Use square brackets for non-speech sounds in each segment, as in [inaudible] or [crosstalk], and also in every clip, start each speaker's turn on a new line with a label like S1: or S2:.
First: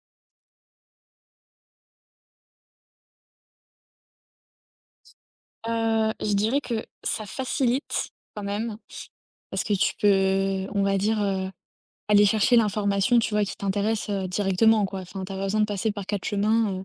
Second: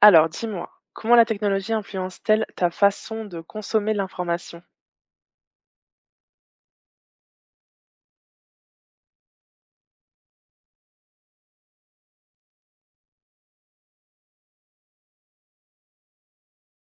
S1: Alors, dis-moi, comment la technologie influence-t-elle ta façon de consommer l'information?
S2: Je dirais que ça facilite quand même, parce que tu peux, on va dire, aller chercher l'information, tu vois, qui t'intéresse, directement, quoi. Enfin, t'as pas besoin de passer par 4 chemins,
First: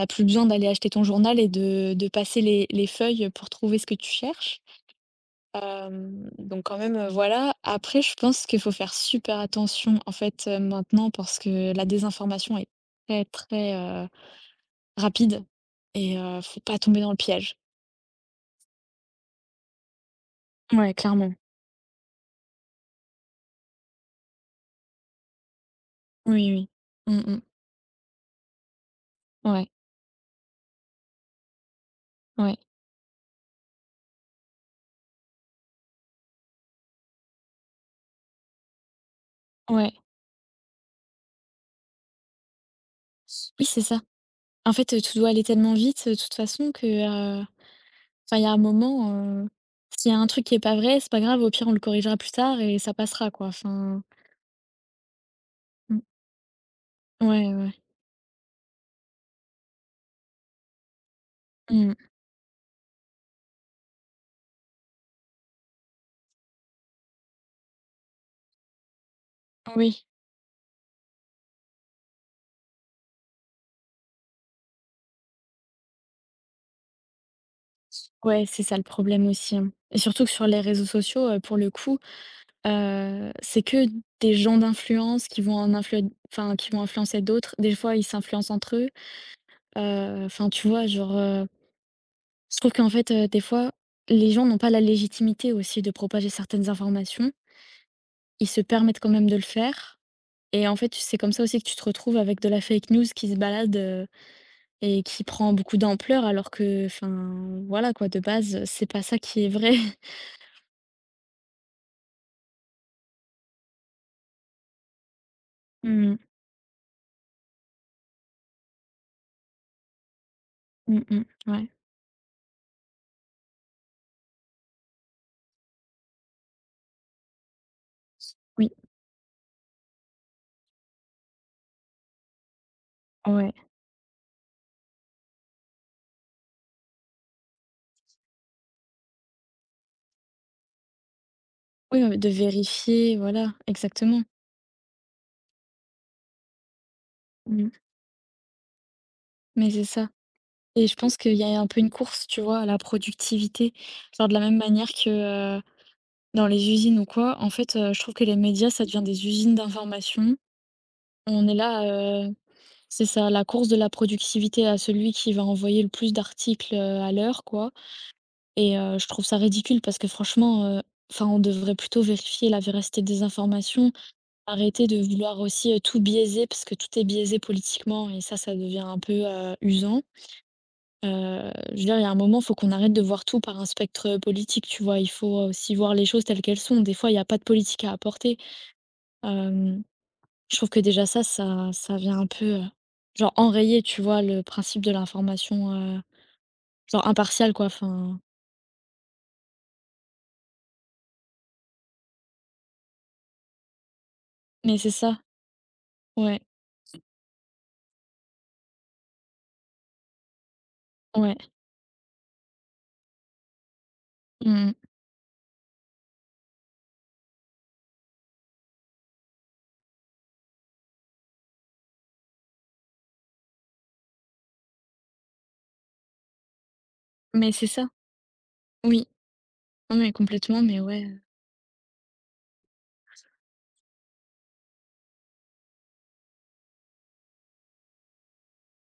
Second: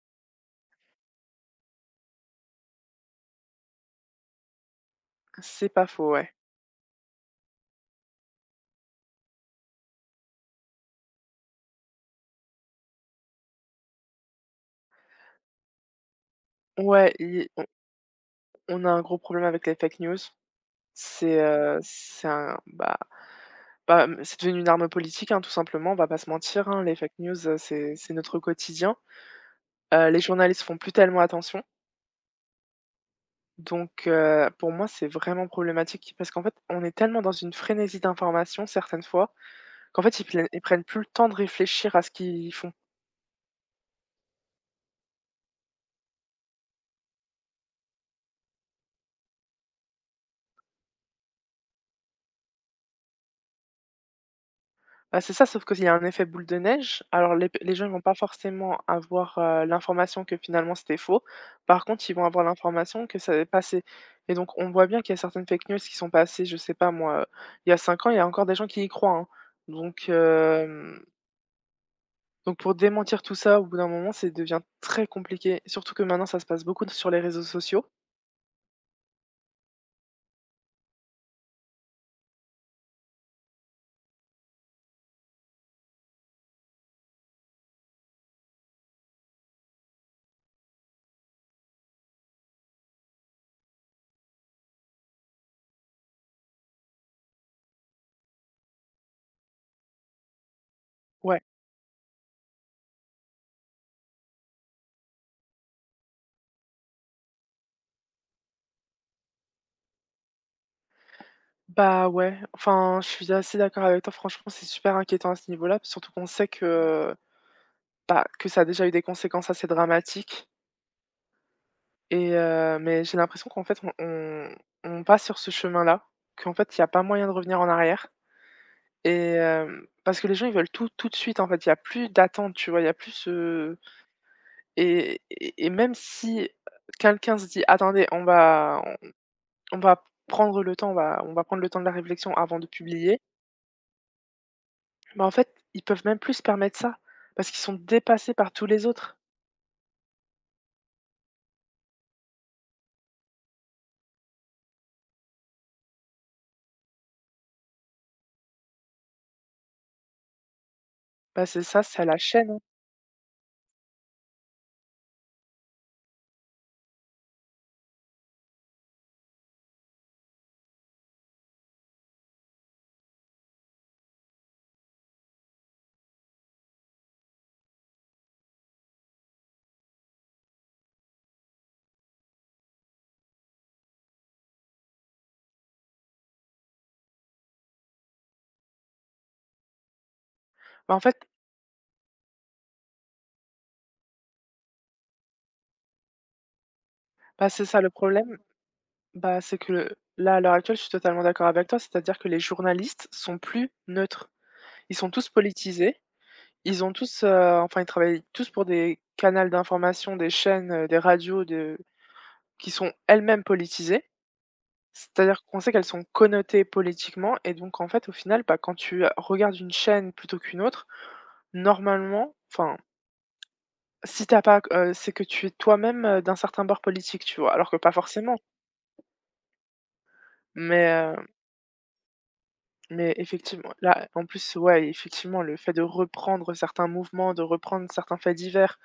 S2: tu plus besoin d'aller acheter ton journal et de passer les feuilles pour trouver ce que tu cherches.
S1: C'est pas faux, ouais.
S2: Donc quand même, voilà. Après, je pense qu'il faut faire super attention, en fait, maintenant, parce que la désinformation est très, très, rapide et faut pas tomber dans
S1: Ouais,
S2: le piège.
S1: on a un gros problème avec les fake news.
S2: Ouais, clairement.
S1: C'est un, bah, c'est devenu une arme politique, hein, tout simplement, on va pas se
S2: Oui, oui.
S1: mentir, hein, les fake
S2: Mmh mh.
S1: news, c'est notre quotidien.
S2: Ouais.
S1: Les journalistes font plus tellement attention.
S2: Ouais,
S1: Donc, pour moi, c'est vraiment problématique parce qu'en fait, on est tellement dans une frénésie d'information certaines fois
S2: ouais.
S1: qu'en fait, ils prennent plus le temps de réfléchir à ce qu'ils font.
S2: Oui, c'est ça. En fait, tout doit aller tellement vite, de toute façon que, enfin, il y a un moment, heu, s'il y a un truc qui est pas vrai, c'est pas grave, au pire, on le corrigera plus tard et ça passera, quoi. Enfin,
S1: Bah, c'est ça, sauf qu'il y a
S2: mmh,
S1: un effet boule de neige. Alors les
S2: ouais, ouais.
S1: les gens, ils vont pas forcément avoir, l'information que finalement c'était faux. Par
S2: Mmh,
S1: contre, ils vont avoir l'information que ça avait passé et donc on voit bien qu'il y a certaines fake news qui sont passées, je sais pas moi, il y a 5 ans, il y a encore des gens qui y croient, hein.
S2: oui.
S1: Donc hem, donc pour démentir tout ça, au bout d'un moment, c'est devient très compliqué, surtout que maintenant ça se passe beaucoup sur les réseaux sociaux.
S2: Ouais, c'est ça le problème aussi, hein. Et surtout que sur les réseaux sociaux, pour le coup, c'est que des gens d'influence qui vont en influen enfin, qui vont influencer d'autres. Des fois, ils s'influencent entre eux. Enfin, tu vois, genre, je trouve qu'en fait, des fois, les gens n'ont pas la légitimité aussi de propager certaines informations. Ils se permettent quand même de le faire et en fait, c'est comme
S1: Ouais.
S2: ça aussi que tu te retrouves avec de la fake news qui se balade, et qui prend beaucoup d'ampleur alors que enfin, voilà quoi, de base, c'est pas ça qui est vrai. [laughs]
S1: Bah, ouais, enfin, je suis assez d'accord avec toi, franchement, c'est super inquiétant à ce niveau-là,
S2: Mmh
S1: surtout
S2: mh.
S1: qu'on sait que ça a déjà eu des conséquences assez dramatiques
S2: Mmh. Ouais.
S1: et mais j'ai l'impression qu'en fait on passe sur ce chemin-là, qu'en fait il y a pas moyen de revenir en arrière
S2: Oui.
S1: et parce que les gens ils veulent tout, tout de suite en fait. Il y a plus d'attente, tu vois? Il y a plus
S2: Ouais.
S1: ce et même si quelqu'un se dit: «Attendez, on on va prendre le temps, on va prendre le temps de la
S2: Oui, ouais, de
S1: réflexion avant de
S2: vérifier,
S1: publier»,
S2: voilà, exactement.
S1: bah, en fait, ils peuvent même plus se permettre ça, parce qu'ils
S2: Mmh.
S1: sont dépassés par tous les autres.
S2: Mais c'est ça et je pense qu'il y a un peu une course, tu vois, à la productivité. Genre de la même manière que, dans les usines ou quoi, en fait, je trouve que les médias, ça devient des usines d'information.
S1: Bah,
S2: On est
S1: c'est ça, c'est à la
S2: là, heu,
S1: chaîne, hein.
S2: c'est ça, la course de la productivité à celui qui va envoyer le plus d'articles, à l'heure, quoi et je trouve ça ridicule parce que franchement, enfin, on devrait plutôt vérifier la véracité des informations, arrêter de vouloir aussi, tout biaiser parce que tout est biaisé politiquement et ça devient un peu, usant. Je veux dire, il y a un moment, il faut qu'on arrête de voir tout par un spectre, politique, tu vois? Il faut aussi voir les choses telles qu'elles sont. Des fois, il n'y a pas de politique à apporter. Hem, je trouve que
S1: Bah, en
S2: déjà ça,
S1: fait,
S2: ça vient un peu, genre enrayer, tu vois, le principe de l'information, genre
S1: bah,
S2: impartiale
S1: c'est
S2: quoi,
S1: ça le
S2: enfin
S1: problème. Bah, c'est que là, à l'heure actuelle, je suis totalement d'accord avec toi, c'est-à-dire que les journalistes sont plus neutres.
S2: mais c'est
S1: Ils sont
S2: ça,
S1: tous politisés,
S2: ouais,
S1: ils ont tous, enfin, ils travaillent tous pour des canaux d'information, des chaînes, des radios
S2: ouais,
S1: de qui sont elles-mêmes politisées.
S2: mmh.
S1: C'est-à-dire qu'on sait qu'elles sont connotées politiquement et donc en fait, au final, bah, quand tu, regardes une chaîne plutôt qu'une autre, normalement, enfin, si t'as pas, c'est que tu es toi-même, d'un certain bord politique, tu
S2: Mais
S1: vois?
S2: c'est
S1: Alors que
S2: ça,
S1: pas forcément,
S2: oui, non mais complètement, mais ouais,
S1: mais Mais effectivement, là, en plus, ouais, effectivement, le fait de reprendre certains mouvements, de reprendre certains faits divers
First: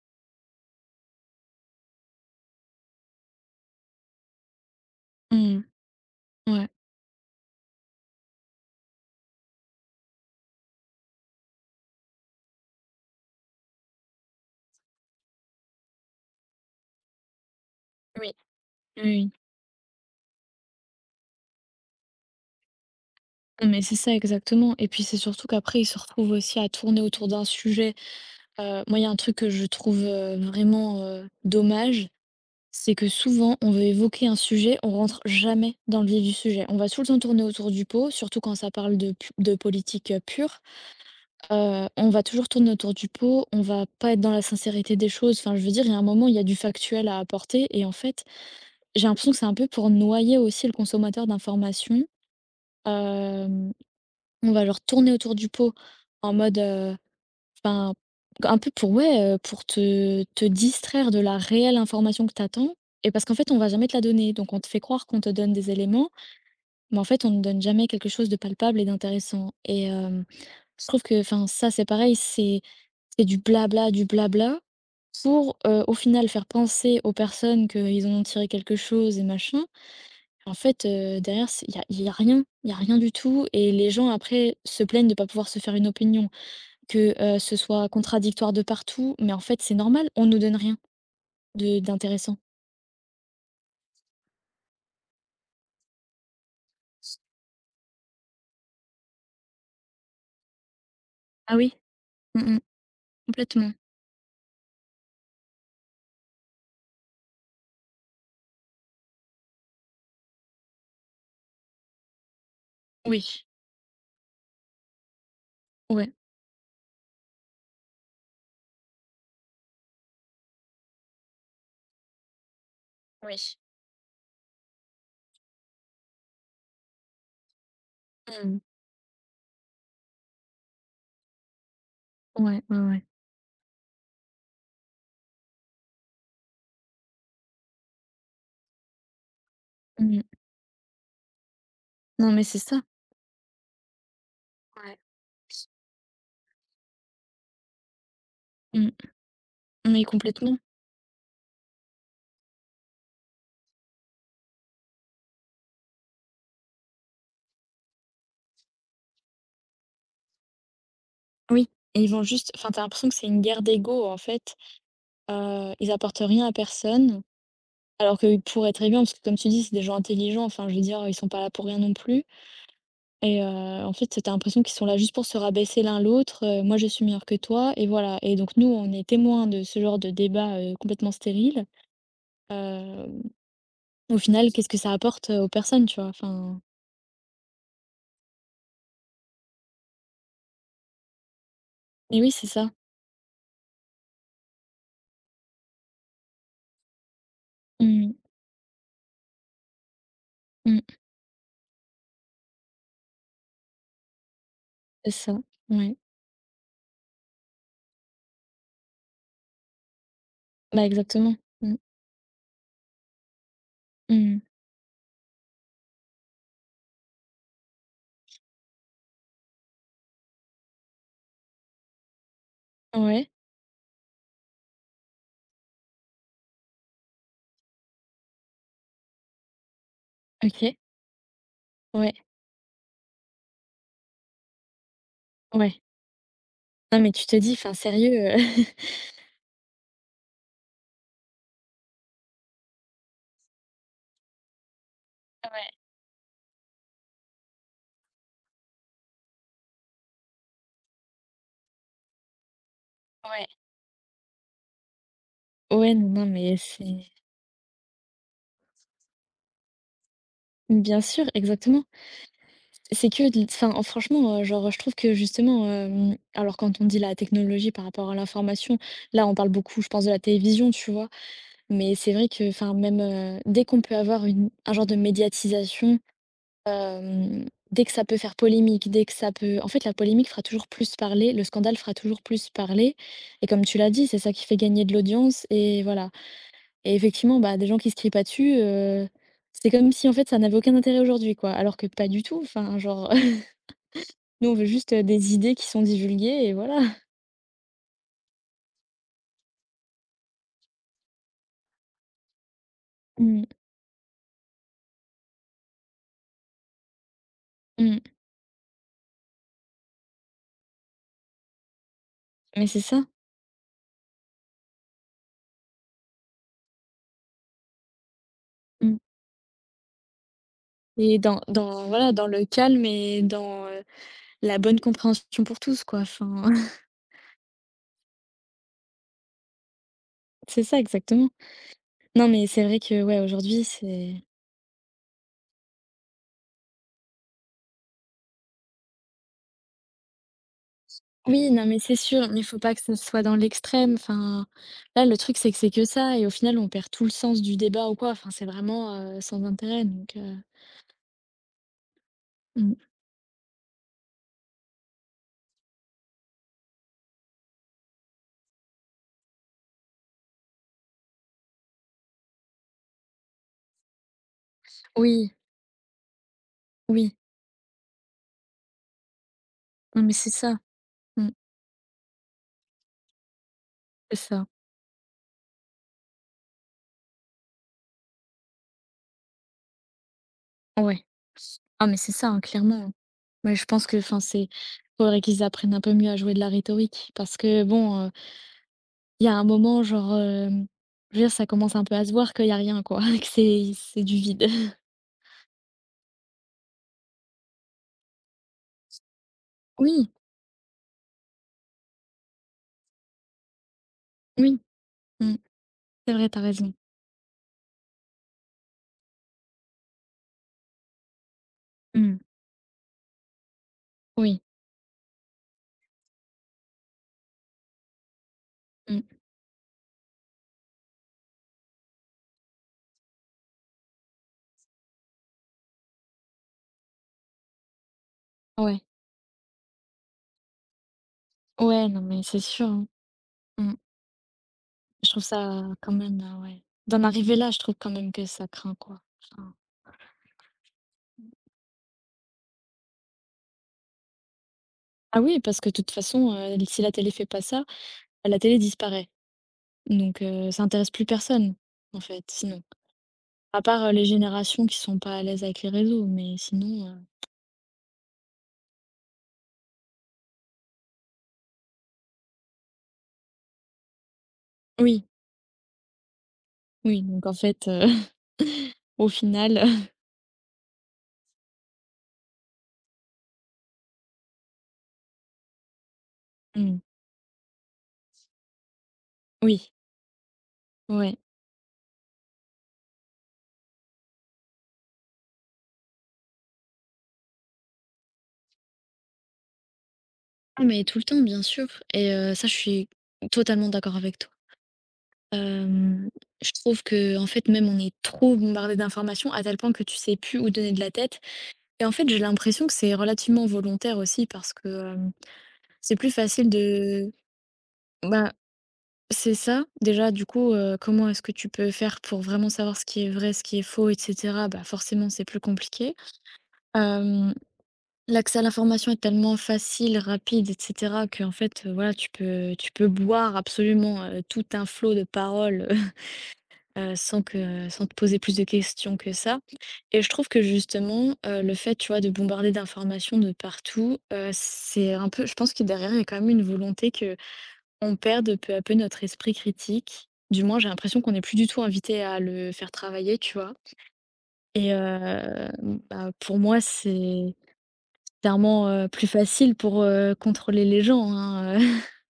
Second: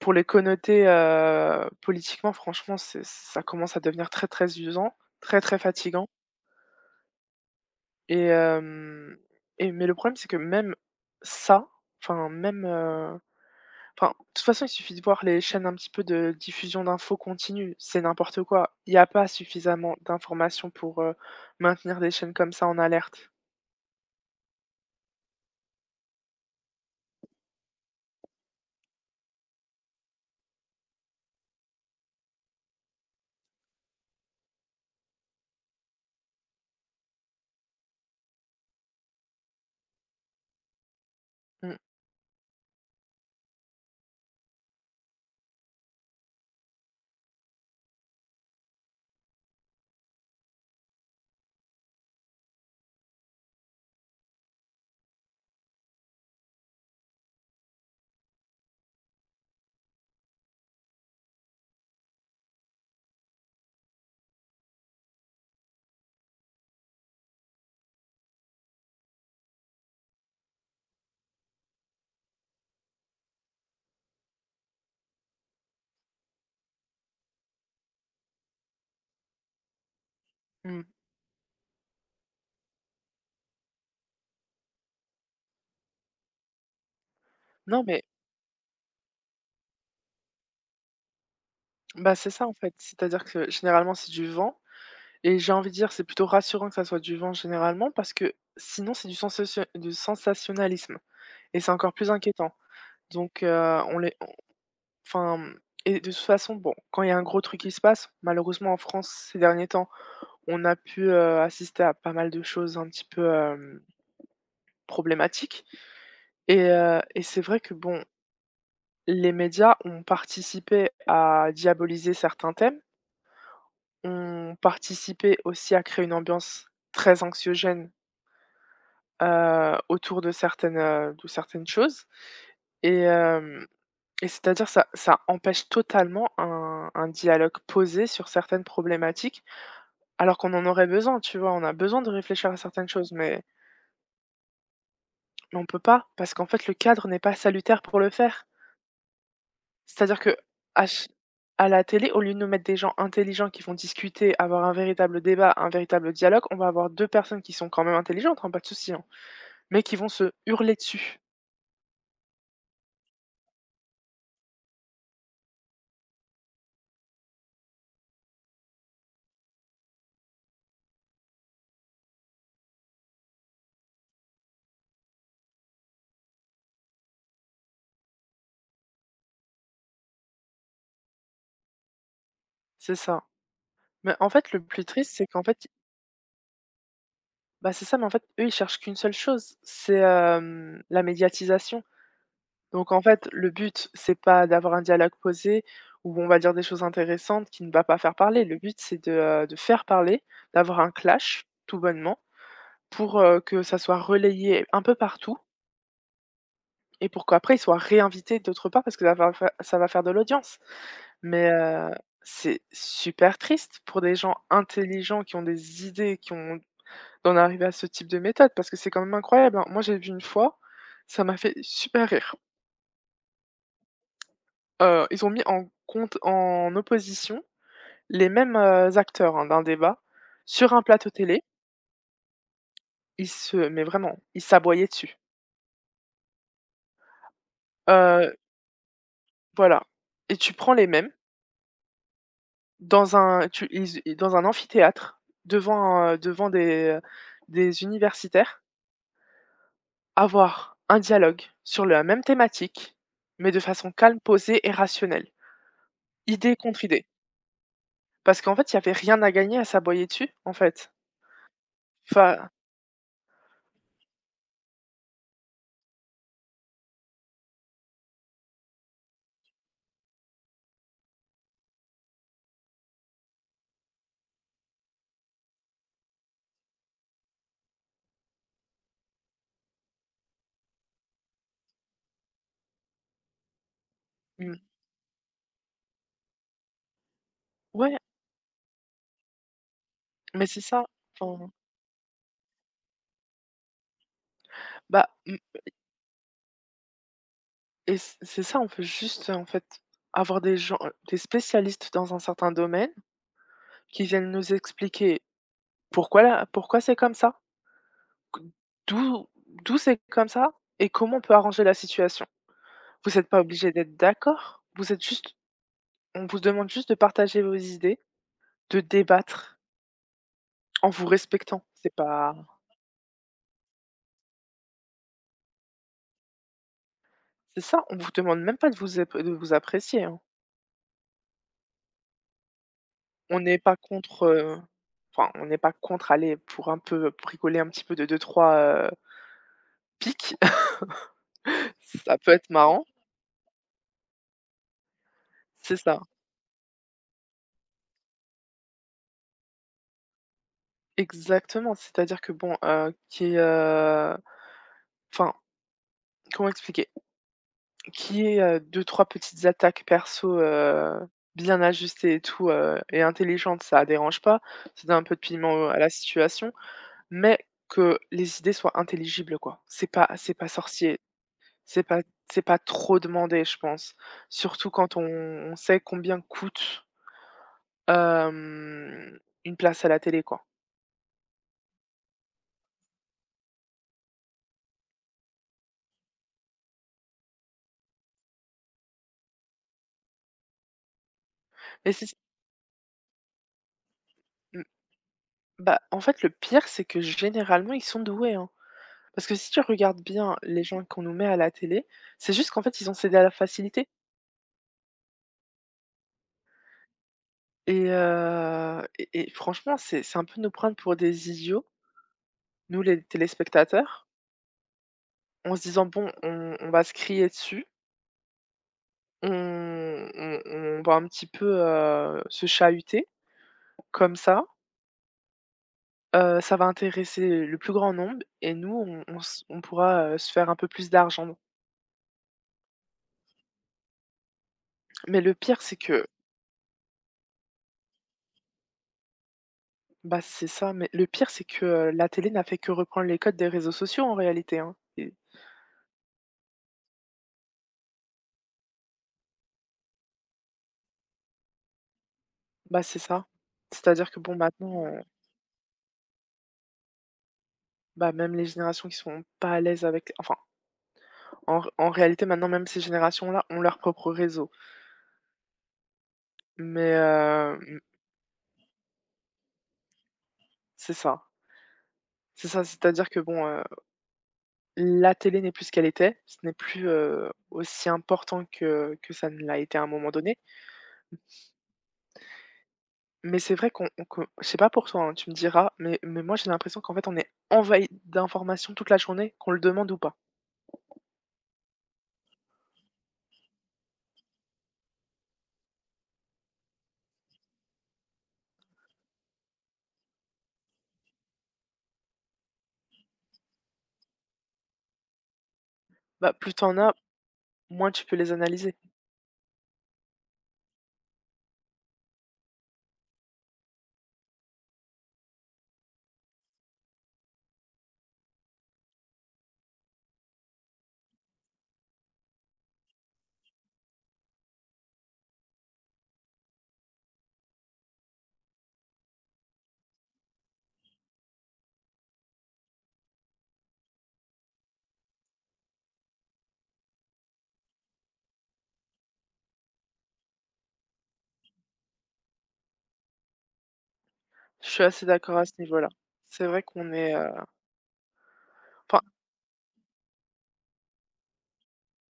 S1: pour les connoter politiquement, franchement, c'est ça commence à devenir très, très usant, très, très
S2: mmh
S1: fatigant
S2: ouais,
S1: et hem et mais le problème, c'est que même ça, enfin, même, enfin, de toute façon, il suffit de voir les chaînes un petit peu de diffusion d'infos continue, c'est
S2: oui,
S1: n'importe quoi. Il y
S2: oui,
S1: a pas
S2: oui.
S1: suffisamment d'informations pour, maintenir des chaînes comme ça en alerte.
S2: Non mais c'est ça exactement et puis c'est surtout qu'après ils se retrouvent aussi à tourner autour d'un sujet. Moi il y a un truc que je trouve, vraiment, dommage. C'est que souvent, on veut évoquer un sujet, on rentre jamais dans le vif du sujet. On va tout le temps tourner autour du pot, surtout quand ça parle de, de politique pure.
S1: Mmh
S2: On va toujours tourner autour du pot, on va pas être dans la sincérité des choses. Enfin, je veux dire, il y a un moment, il y a du factuel à apporter. Et en fait, j'ai l'impression que c'est un peu pour noyer aussi le consommateur d'informations. Euh, on va leur tourner autour du pot en mode, ben, un peu pour ouais, pour te distraire de la réelle information que t'attends et parce qu'en fait, on va jamais te la donner. Donc on te fait croire qu'on te donne des éléments, mais en fait, on ne donne jamais quelque chose de palpable et d'intéressant et je trouve que enfin, ça, c'est pareil, c'est du blabla pour, au final faire penser aux personnes qu'ils en ont tiré quelque chose et machin. En
S1: mh.
S2: fait, derrière, il y a rien, il y a rien du tout et les gens après se plaignent de ne pas pouvoir se faire une opinion. Que, ce
S1: Non,
S2: soit
S1: mais
S2: contradictoire de partout, mais en fait, c'est normal, on nous donne rien de
S1: bah, c'est
S2: d'intéressant.
S1: ça en fait, c'est-à-dire que généralement c'est du vent et j'ai envie de dire c'est plutôt rassurant que ça soit du vent généralement parce que sinon c'est du sensationnalisme
S2: Ah
S1: et c'est
S2: oui?
S1: encore plus
S2: Mmh
S1: inquiétant.
S2: mh.
S1: Donc
S2: Complètement.
S1: on les enfin et de toute façon, bon, quand il y a un gros truc qui se passe, malheureusement en France ces derniers temps, on a pu, assister à pas mal de choses un petit peu,
S2: Oui.
S1: problématiques
S2: Ouais.
S1: et c'est vrai que bon, les médias ont participé à diaboliser certains thèmes.
S2: Oui.
S1: Ont participé aussi à créer une ambiance très anxiogène,
S2: Mmh.
S1: autour de certaines choses
S2: Ouais, ouais,
S1: et
S2: ouais.
S1: hem et c'est-à-dire ça empêche totalement un dialogue posé sur certaines problématiques,
S2: Mmh.
S1: alors qu'on en aurait besoin, tu vois? On a besoin de
S2: Non, mais
S1: réfléchir à
S2: c'est ça.
S1: certaines choses, mais
S2: Ouais.
S1: mais on peut pas parce qu'en fait, le cadre n'est pas salutaire pour le faire.
S2: Mmh. Mais
S1: C'est-à-dire qu'à
S2: complètement.
S1: ch à la télé, au lieu de nous mettre des gens intelligents qui vont discuter, avoir un véritable débat, un véritable dialogue, on va avoir 2 personnes qui sont quand même intelligentes, hein, pas de souci, hein. Mais qui vont se hurler dessus,
S2: Oui. Et ils vont juste enfin, t'as l'impression que c'est une guerre d'ego, en fait. Ils apportent rien à personne, alors qu'ils pourraient très bien parce que comme tu dis, c'est des gens intelligents, enfin, je veux dire, ils sont pas là pour rien non plus. Et en fait, tu l'impression qu'ils sont là juste pour se rabaisser l'un l'autre: «Moi, je suis meilleur que toi» et voilà et donc nous, on est témoins de ce genre de débat, complètement stérile.
S1: c'est
S2: Heu,
S1: ça. Mais
S2: Au
S1: en fait,
S2: final,
S1: le
S2: qu'est-ce que
S1: plus
S2: ça
S1: triste, c'est
S2: apporte,
S1: qu'en
S2: aux
S1: fait
S2: personnes, tu vois? Enfin
S1: bah, c'est ça, mais en fait, eux, ils cherchent qu'une seule chose, c'est, la médiatisation.
S2: et oui, c'est ça.
S1: Donc en fait, le but, c'est pas d'avoir un dialogue posé où on va dire des choses intéressantes qui ne va pas
S2: Mmh
S1: faire
S2: mh.
S1: parler. Le but, c'est de faire parler, d'avoir un
S2: Mmh.
S1: clash, tout bonnement, pour, que ça soit relayé un peu
S2: C'est ça.
S1: partout
S2: Ouais.
S1: et pour qu'après ils soient réinvités d'autre part parce que ça va faire de l'audience.
S2: Bah, exactement.
S1: Mais
S2: Mmh.
S1: c'est super triste pour des gens
S2: Mmh.
S1: intelligents qui ont des idées, qui ont d'en arriver à ce type de méthode parce que c'est quand même incroyable, hein. Moi, j'ai vu une fois, ça m'a fait super rire.
S2: Ouais.
S1: Ils ont mis en compte en opposition les mêmes, acteurs, hein, d'un débat sur
S2: OK.
S1: un plateau télé.
S2: Ouais.
S1: Ils se mais vraiment, ils s'aboyaient dessus.
S2: Ouais. Non, mais tu te dis, enfin, sérieux,
S1: Heu,
S2: [laughs]
S1: voilà et tu prends les mêmes dans un amphithéâtre
S2: ouais,
S1: devant des universitaires. Avoir un dialogue sur la même thématique,
S2: ouais.
S1: mais de façon calme, posée et rationnelle,
S2: Ouais, non, non, mais
S1: idée contre
S2: c'est
S1: idée. Parce qu'en fait, il y avait rien à gagner à s'aboyer dessus, en fait.
S2: bien sûr, exactement.
S1: Enfin,
S2: C'est que de l enfin, franchement, genre, je trouve que justement, alors quand on dit la technologie par rapport à l'information, là, on parle beaucoup, je pense, de la télévision, tu vois? Mais c'est vrai que, enfin, même, dès qu'on peut avoir une un genre de médiatisation, hem, dès que ça peut faire polémique, dès que ça peut en fait, la polémique fera toujours plus parler, le scandale fera toujours plus parler et comme tu l'as dit, c'est ça qui fait
S1: mmh,
S2: gagner de l'audience et voilà et effectivement, bah, des gens qui se
S1: ouais,
S2: crient pas dessus, c'est comme si, en fait, ça
S1: mais
S2: n'avait
S1: c'est
S2: aucun
S1: ça.
S2: intérêt aujourd'hui, quoi,
S1: Enfin,
S2: alors que pas du tout, enfin, genre [laughs] Nous, on veut juste,
S1: bah,
S2: des idées
S1: mmh
S2: qui sont divulguées et voilà.
S1: et c'est ça, on peut juste, en fait, avoir des gens des spécialistes dans un certain domaine
S2: Mmh,
S1: qui viennent nous expliquer pourquoi c'est comme ça,
S2: mmh,
S1: q d'où d'où c'est comme ça et comment on peut arranger la situation.
S2: mais c'est ça.
S1: Vous n'êtes pas obligé d'être d'accord, vous êtes juste On vous demande juste de partager vos idées, de
S2: Mmh
S1: débattre en vous
S2: et dans
S1: respectant.
S2: dans
S1: C'est
S2: voilà, dans
S1: pas
S2: le calme et dans, la bonne compréhension pour tous, quoi, enfin [laughs]
S1: c'est ça, on vous demande même pas de vous apprécier, hein.
S2: c'est ça exactement. Non, mais c'est vrai que, ouais,
S1: On n'est
S2: aujourd'hui,
S1: pas
S2: c'est
S1: contre, enfin, on n'est pas contre, aller pour un peu bricoler un petit peu de deux trois piques,
S2: oui, non, mais c'est
S1: [laughs] ça
S2: sûr,
S1: peut
S2: mais il
S1: être
S2: faut pas que
S1: marrant.
S2: ce soit dans l'extrême, enfin, là, le truc, c'est
S1: C'est
S2: que
S1: ça,
S2: ça et au final, on perd tout le sens du débat ou quoi, enfin, c'est vraiment, sans intérêt donc
S1: exactement. C'est-à-dire que bon,
S2: mmh.
S1: qui est, enfin, comment expliquer? Qui est, 2-3 petites attaques perso, bien ajustées et tout, et intelligentes, ça dérange pas. Ça donne un peu de
S2: Oui,
S1: piment à la situation,
S2: oui,
S1: mais que les idées soient intelligibles, quoi. C'est
S2: non,
S1: pas
S2: mais c'est
S1: c'est pas
S2: ça.
S1: sorcier,
S2: Mmh,
S1: c'est pas c'est pas trop demandé, je pense.
S2: c'est ça,
S1: Surtout quand on sait combien coûte, hem, une place à la télé, quoi.
S2: ouais. Ah, mais c'est ça, hein, clairement. Ouais, je pense que, enfin, c'est faudrait qu'ils apprennent un peu mieux à jouer de la rhétorique parce que bon, il y a un moment genre, je veux dire ça commence un
S1: Mais
S2: peu à se voir qu'il y a rien quoi, [laughs] que c'est du vide.
S1: mmh,
S2: [laughs]
S1: bah, en fait, le pire, c'est que généralement, ils sont doués, hein. Parce que si tu regardes
S2: Oui,
S1: bien les gens qu'on nous met à la télé, c'est juste qu'en fait, ils ont cédé à la facilité
S2: oui, mmh, c'est vrai, t'as raison.
S1: et franchement, c'est un peu nous prendre pour des idiots,
S2: Mmh,
S1: nous les téléspectateurs,
S2: oui,
S1: en se disant: «Bon, on va se crier dessus,
S2: mmh,
S1: on va un petit peu, se chahuter comme ça, ça va intéresser le plus grand nombre et nous,
S2: ouais.
S1: on pourra, se faire un peu plus d'argent».
S2: Ouais, non mais c'est sûr, hein. Mmh. Je
S1: Mais
S2: trouve
S1: le pire,
S2: ça
S1: c'est
S2: quand
S1: que
S2: même, ouais. D'en arriver là, je trouve quand même que ça craint quoi. Enfin
S1: bah, c'est ça, mais le pire, c'est que, la télé n'a fait que reprendre les codes des réseaux sociaux en réalité, hein et
S2: ah oui, parce que de toute façon, si la télé fait pas ça, la télé disparaît donc ça intéresse plus personne en fait sinon.
S1: bah, c'est ça.
S2: À part, les
S1: C'est-à-dire que bon,
S2: générations qui
S1: maintenant,
S2: sont pas à l'aise avec les réseaux, mais sinon,
S1: bah, même les générations qui sont pas à l'aise avec enfin, en réalité, maintenant, même ces générations-là ont leur propre réseau.
S2: oui,
S1: Mais,
S2: oui, donc en fait, [laughs] au final, [laughs]
S1: c'est ça. C'est ça, c'est-à-dire que bon, la télé n'est plus ce qu'elle était, ce n'est
S2: mmh,
S1: plus, aussi important que ça ne l'a
S2: oui,
S1: été à un moment donné.
S2: ouais.
S1: Mais c'est vrai qu'on on que je sais pas pour toi, hein, tu me diras, mais moi j'ai l'impression qu'en fait on est envahi d'informations toute la journée, qu'on le demande ou pas.
S2: Ah mais tout le temps, bien sûr et ça, je suis totalement d'accord avec toi. Hem, je trouve que en fait, même on est trop bombardé d'informations à tel point que tu sais plus où donner de la tête et en fait, j'ai l'impression que c'est relativement volontaire aussi parce que, c'est plus
S1: Bah,
S2: facile
S1: plus t'en as,
S2: de
S1: moins tu peux
S2: bah.
S1: les analyser.
S2: C'est ça. Déjà, du coup, comment est-ce que tu peux faire pour vraiment savoir ce qui est vrai, ce qui est faux et cetera? Bah, forcément, c'est plus compliqué. Hem, L'accès à l'information est tellement facile, rapide et cetera que en fait, voilà, tu peux boire absolument, tout un flot de paroles, [laughs] sans te poser plus de questions que ça et je trouve que justement, le fait, tu vois, de bombarder d'informations de partout, c'est un peu je pense que derrière, il y a quand même une volonté que on perde peu à peu notre esprit critique. Du moins, j'ai l'impression qu'on n'est plus du tout invité à le faire travailler, tu vois?
S1: Je
S2: Et
S1: suis assez d'accord à ce niveau-là.
S2: bah, pour
S1: C'est
S2: moi,
S1: vrai qu'on est,
S2: c'est clairement,
S1: enfin,
S2: plus facile pour, contrôler les gens, hein, [laughs]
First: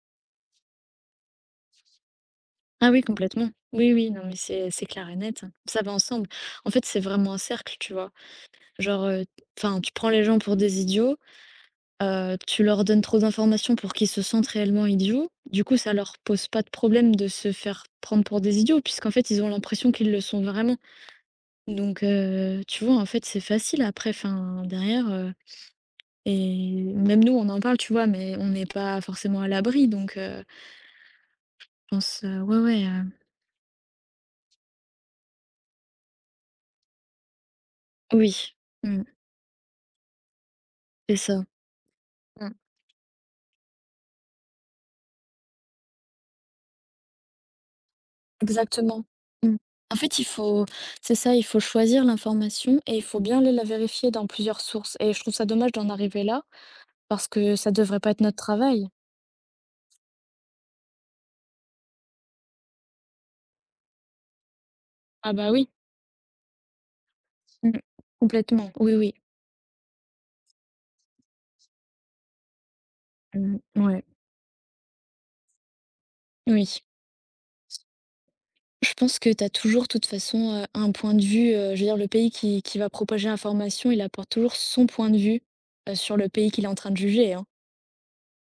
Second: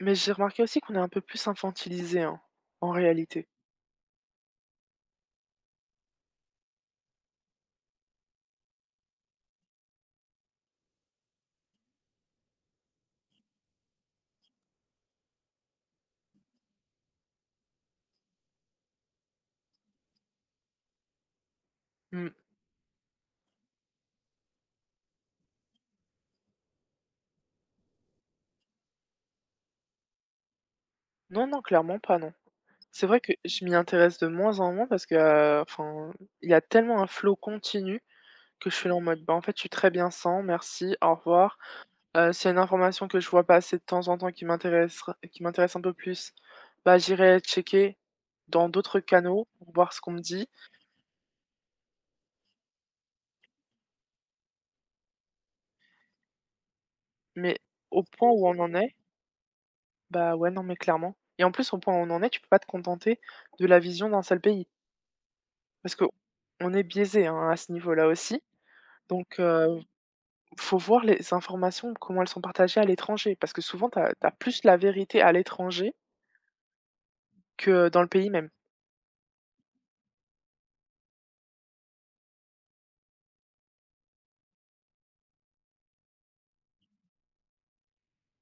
S1: mais j'ai remarqué aussi qu'on est un peu plus infantilisé, hein,
S2: Ah
S1: en
S2: oui,
S1: réalité.
S2: complètement. Oui, oui, non, mais c'est clair et net. Ça va ensemble. En fait, c'est vraiment un cercle, tu vois? Genre, enfin, tu prends les gens pour des idiots, tu leur donnes trop d'informations pour qu'ils se sentent réellement idiots. Du coup, ça leur pose pas de problème de se faire prendre pour des idiots puisqu'en fait, ils ont l'impression qu'ils le sont vraiment. Donc
S1: Mmh.
S2: tu vois, en fait, c'est facile après, fin, derrière, et même nous, on en parle, tu vois? Mais on n'est pas forcément à l'abri donc
S1: Non, non,
S2: je
S1: clairement pas,
S2: pense,
S1: non.
S2: ouais, ouais,
S1: C'est vrai que je m'y intéresse de moins en moins parce que, enfin, il y a tellement un flot continu
S2: oui,
S1: que je suis là en
S2: mmh,
S1: mode: «Bah, en fait, je suis très bien sans, merci, au
S2: c'est ça.
S1: revoir».
S2: Mmh,
S1: C'est une information que je vois passer de temps en temps qui m'intéresse un peu plus. Bah, j'irai checker dans d'autres
S2: exactement.
S1: canaux
S2: Mmh.
S1: pour voir
S2: En
S1: ce qu'on
S2: fait,
S1: me
S2: il
S1: dit,
S2: faut c'est ça, il faut choisir l'information et il faut bien aller la vérifier dans plusieurs sources et je trouve ça dommage d'en arriver là parce que
S1: mais
S2: ça devrait
S1: au
S2: pas être
S1: point
S2: notre
S1: où on en
S2: travail.
S1: est, bah, ouais, non, mais clairement et en plus, au point où on en est, tu peux pas te contenter de la vision d'un seul pays
S2: Ah bah oui,
S1: parce qu'on est biaisé, hein, à ce
S2: mmh,
S1: niveau-là aussi
S2: complètement. Oui, oui.
S1: donc faut voir les informations, comment elles sont partagées à l'étranger parce
S2: Mmh,
S1: que souvent tu
S2: ouais,
S1: tu as plus la vérité à l'étranger
S2: oui.
S1: que dans le pays même.
S2: Je pense que tu as toujours, de toute façon, un point de vue, je veux dire le pays qui va propager l'information, il apporte toujours son point de vue, sur le pays qu'il est en train de juger, hein.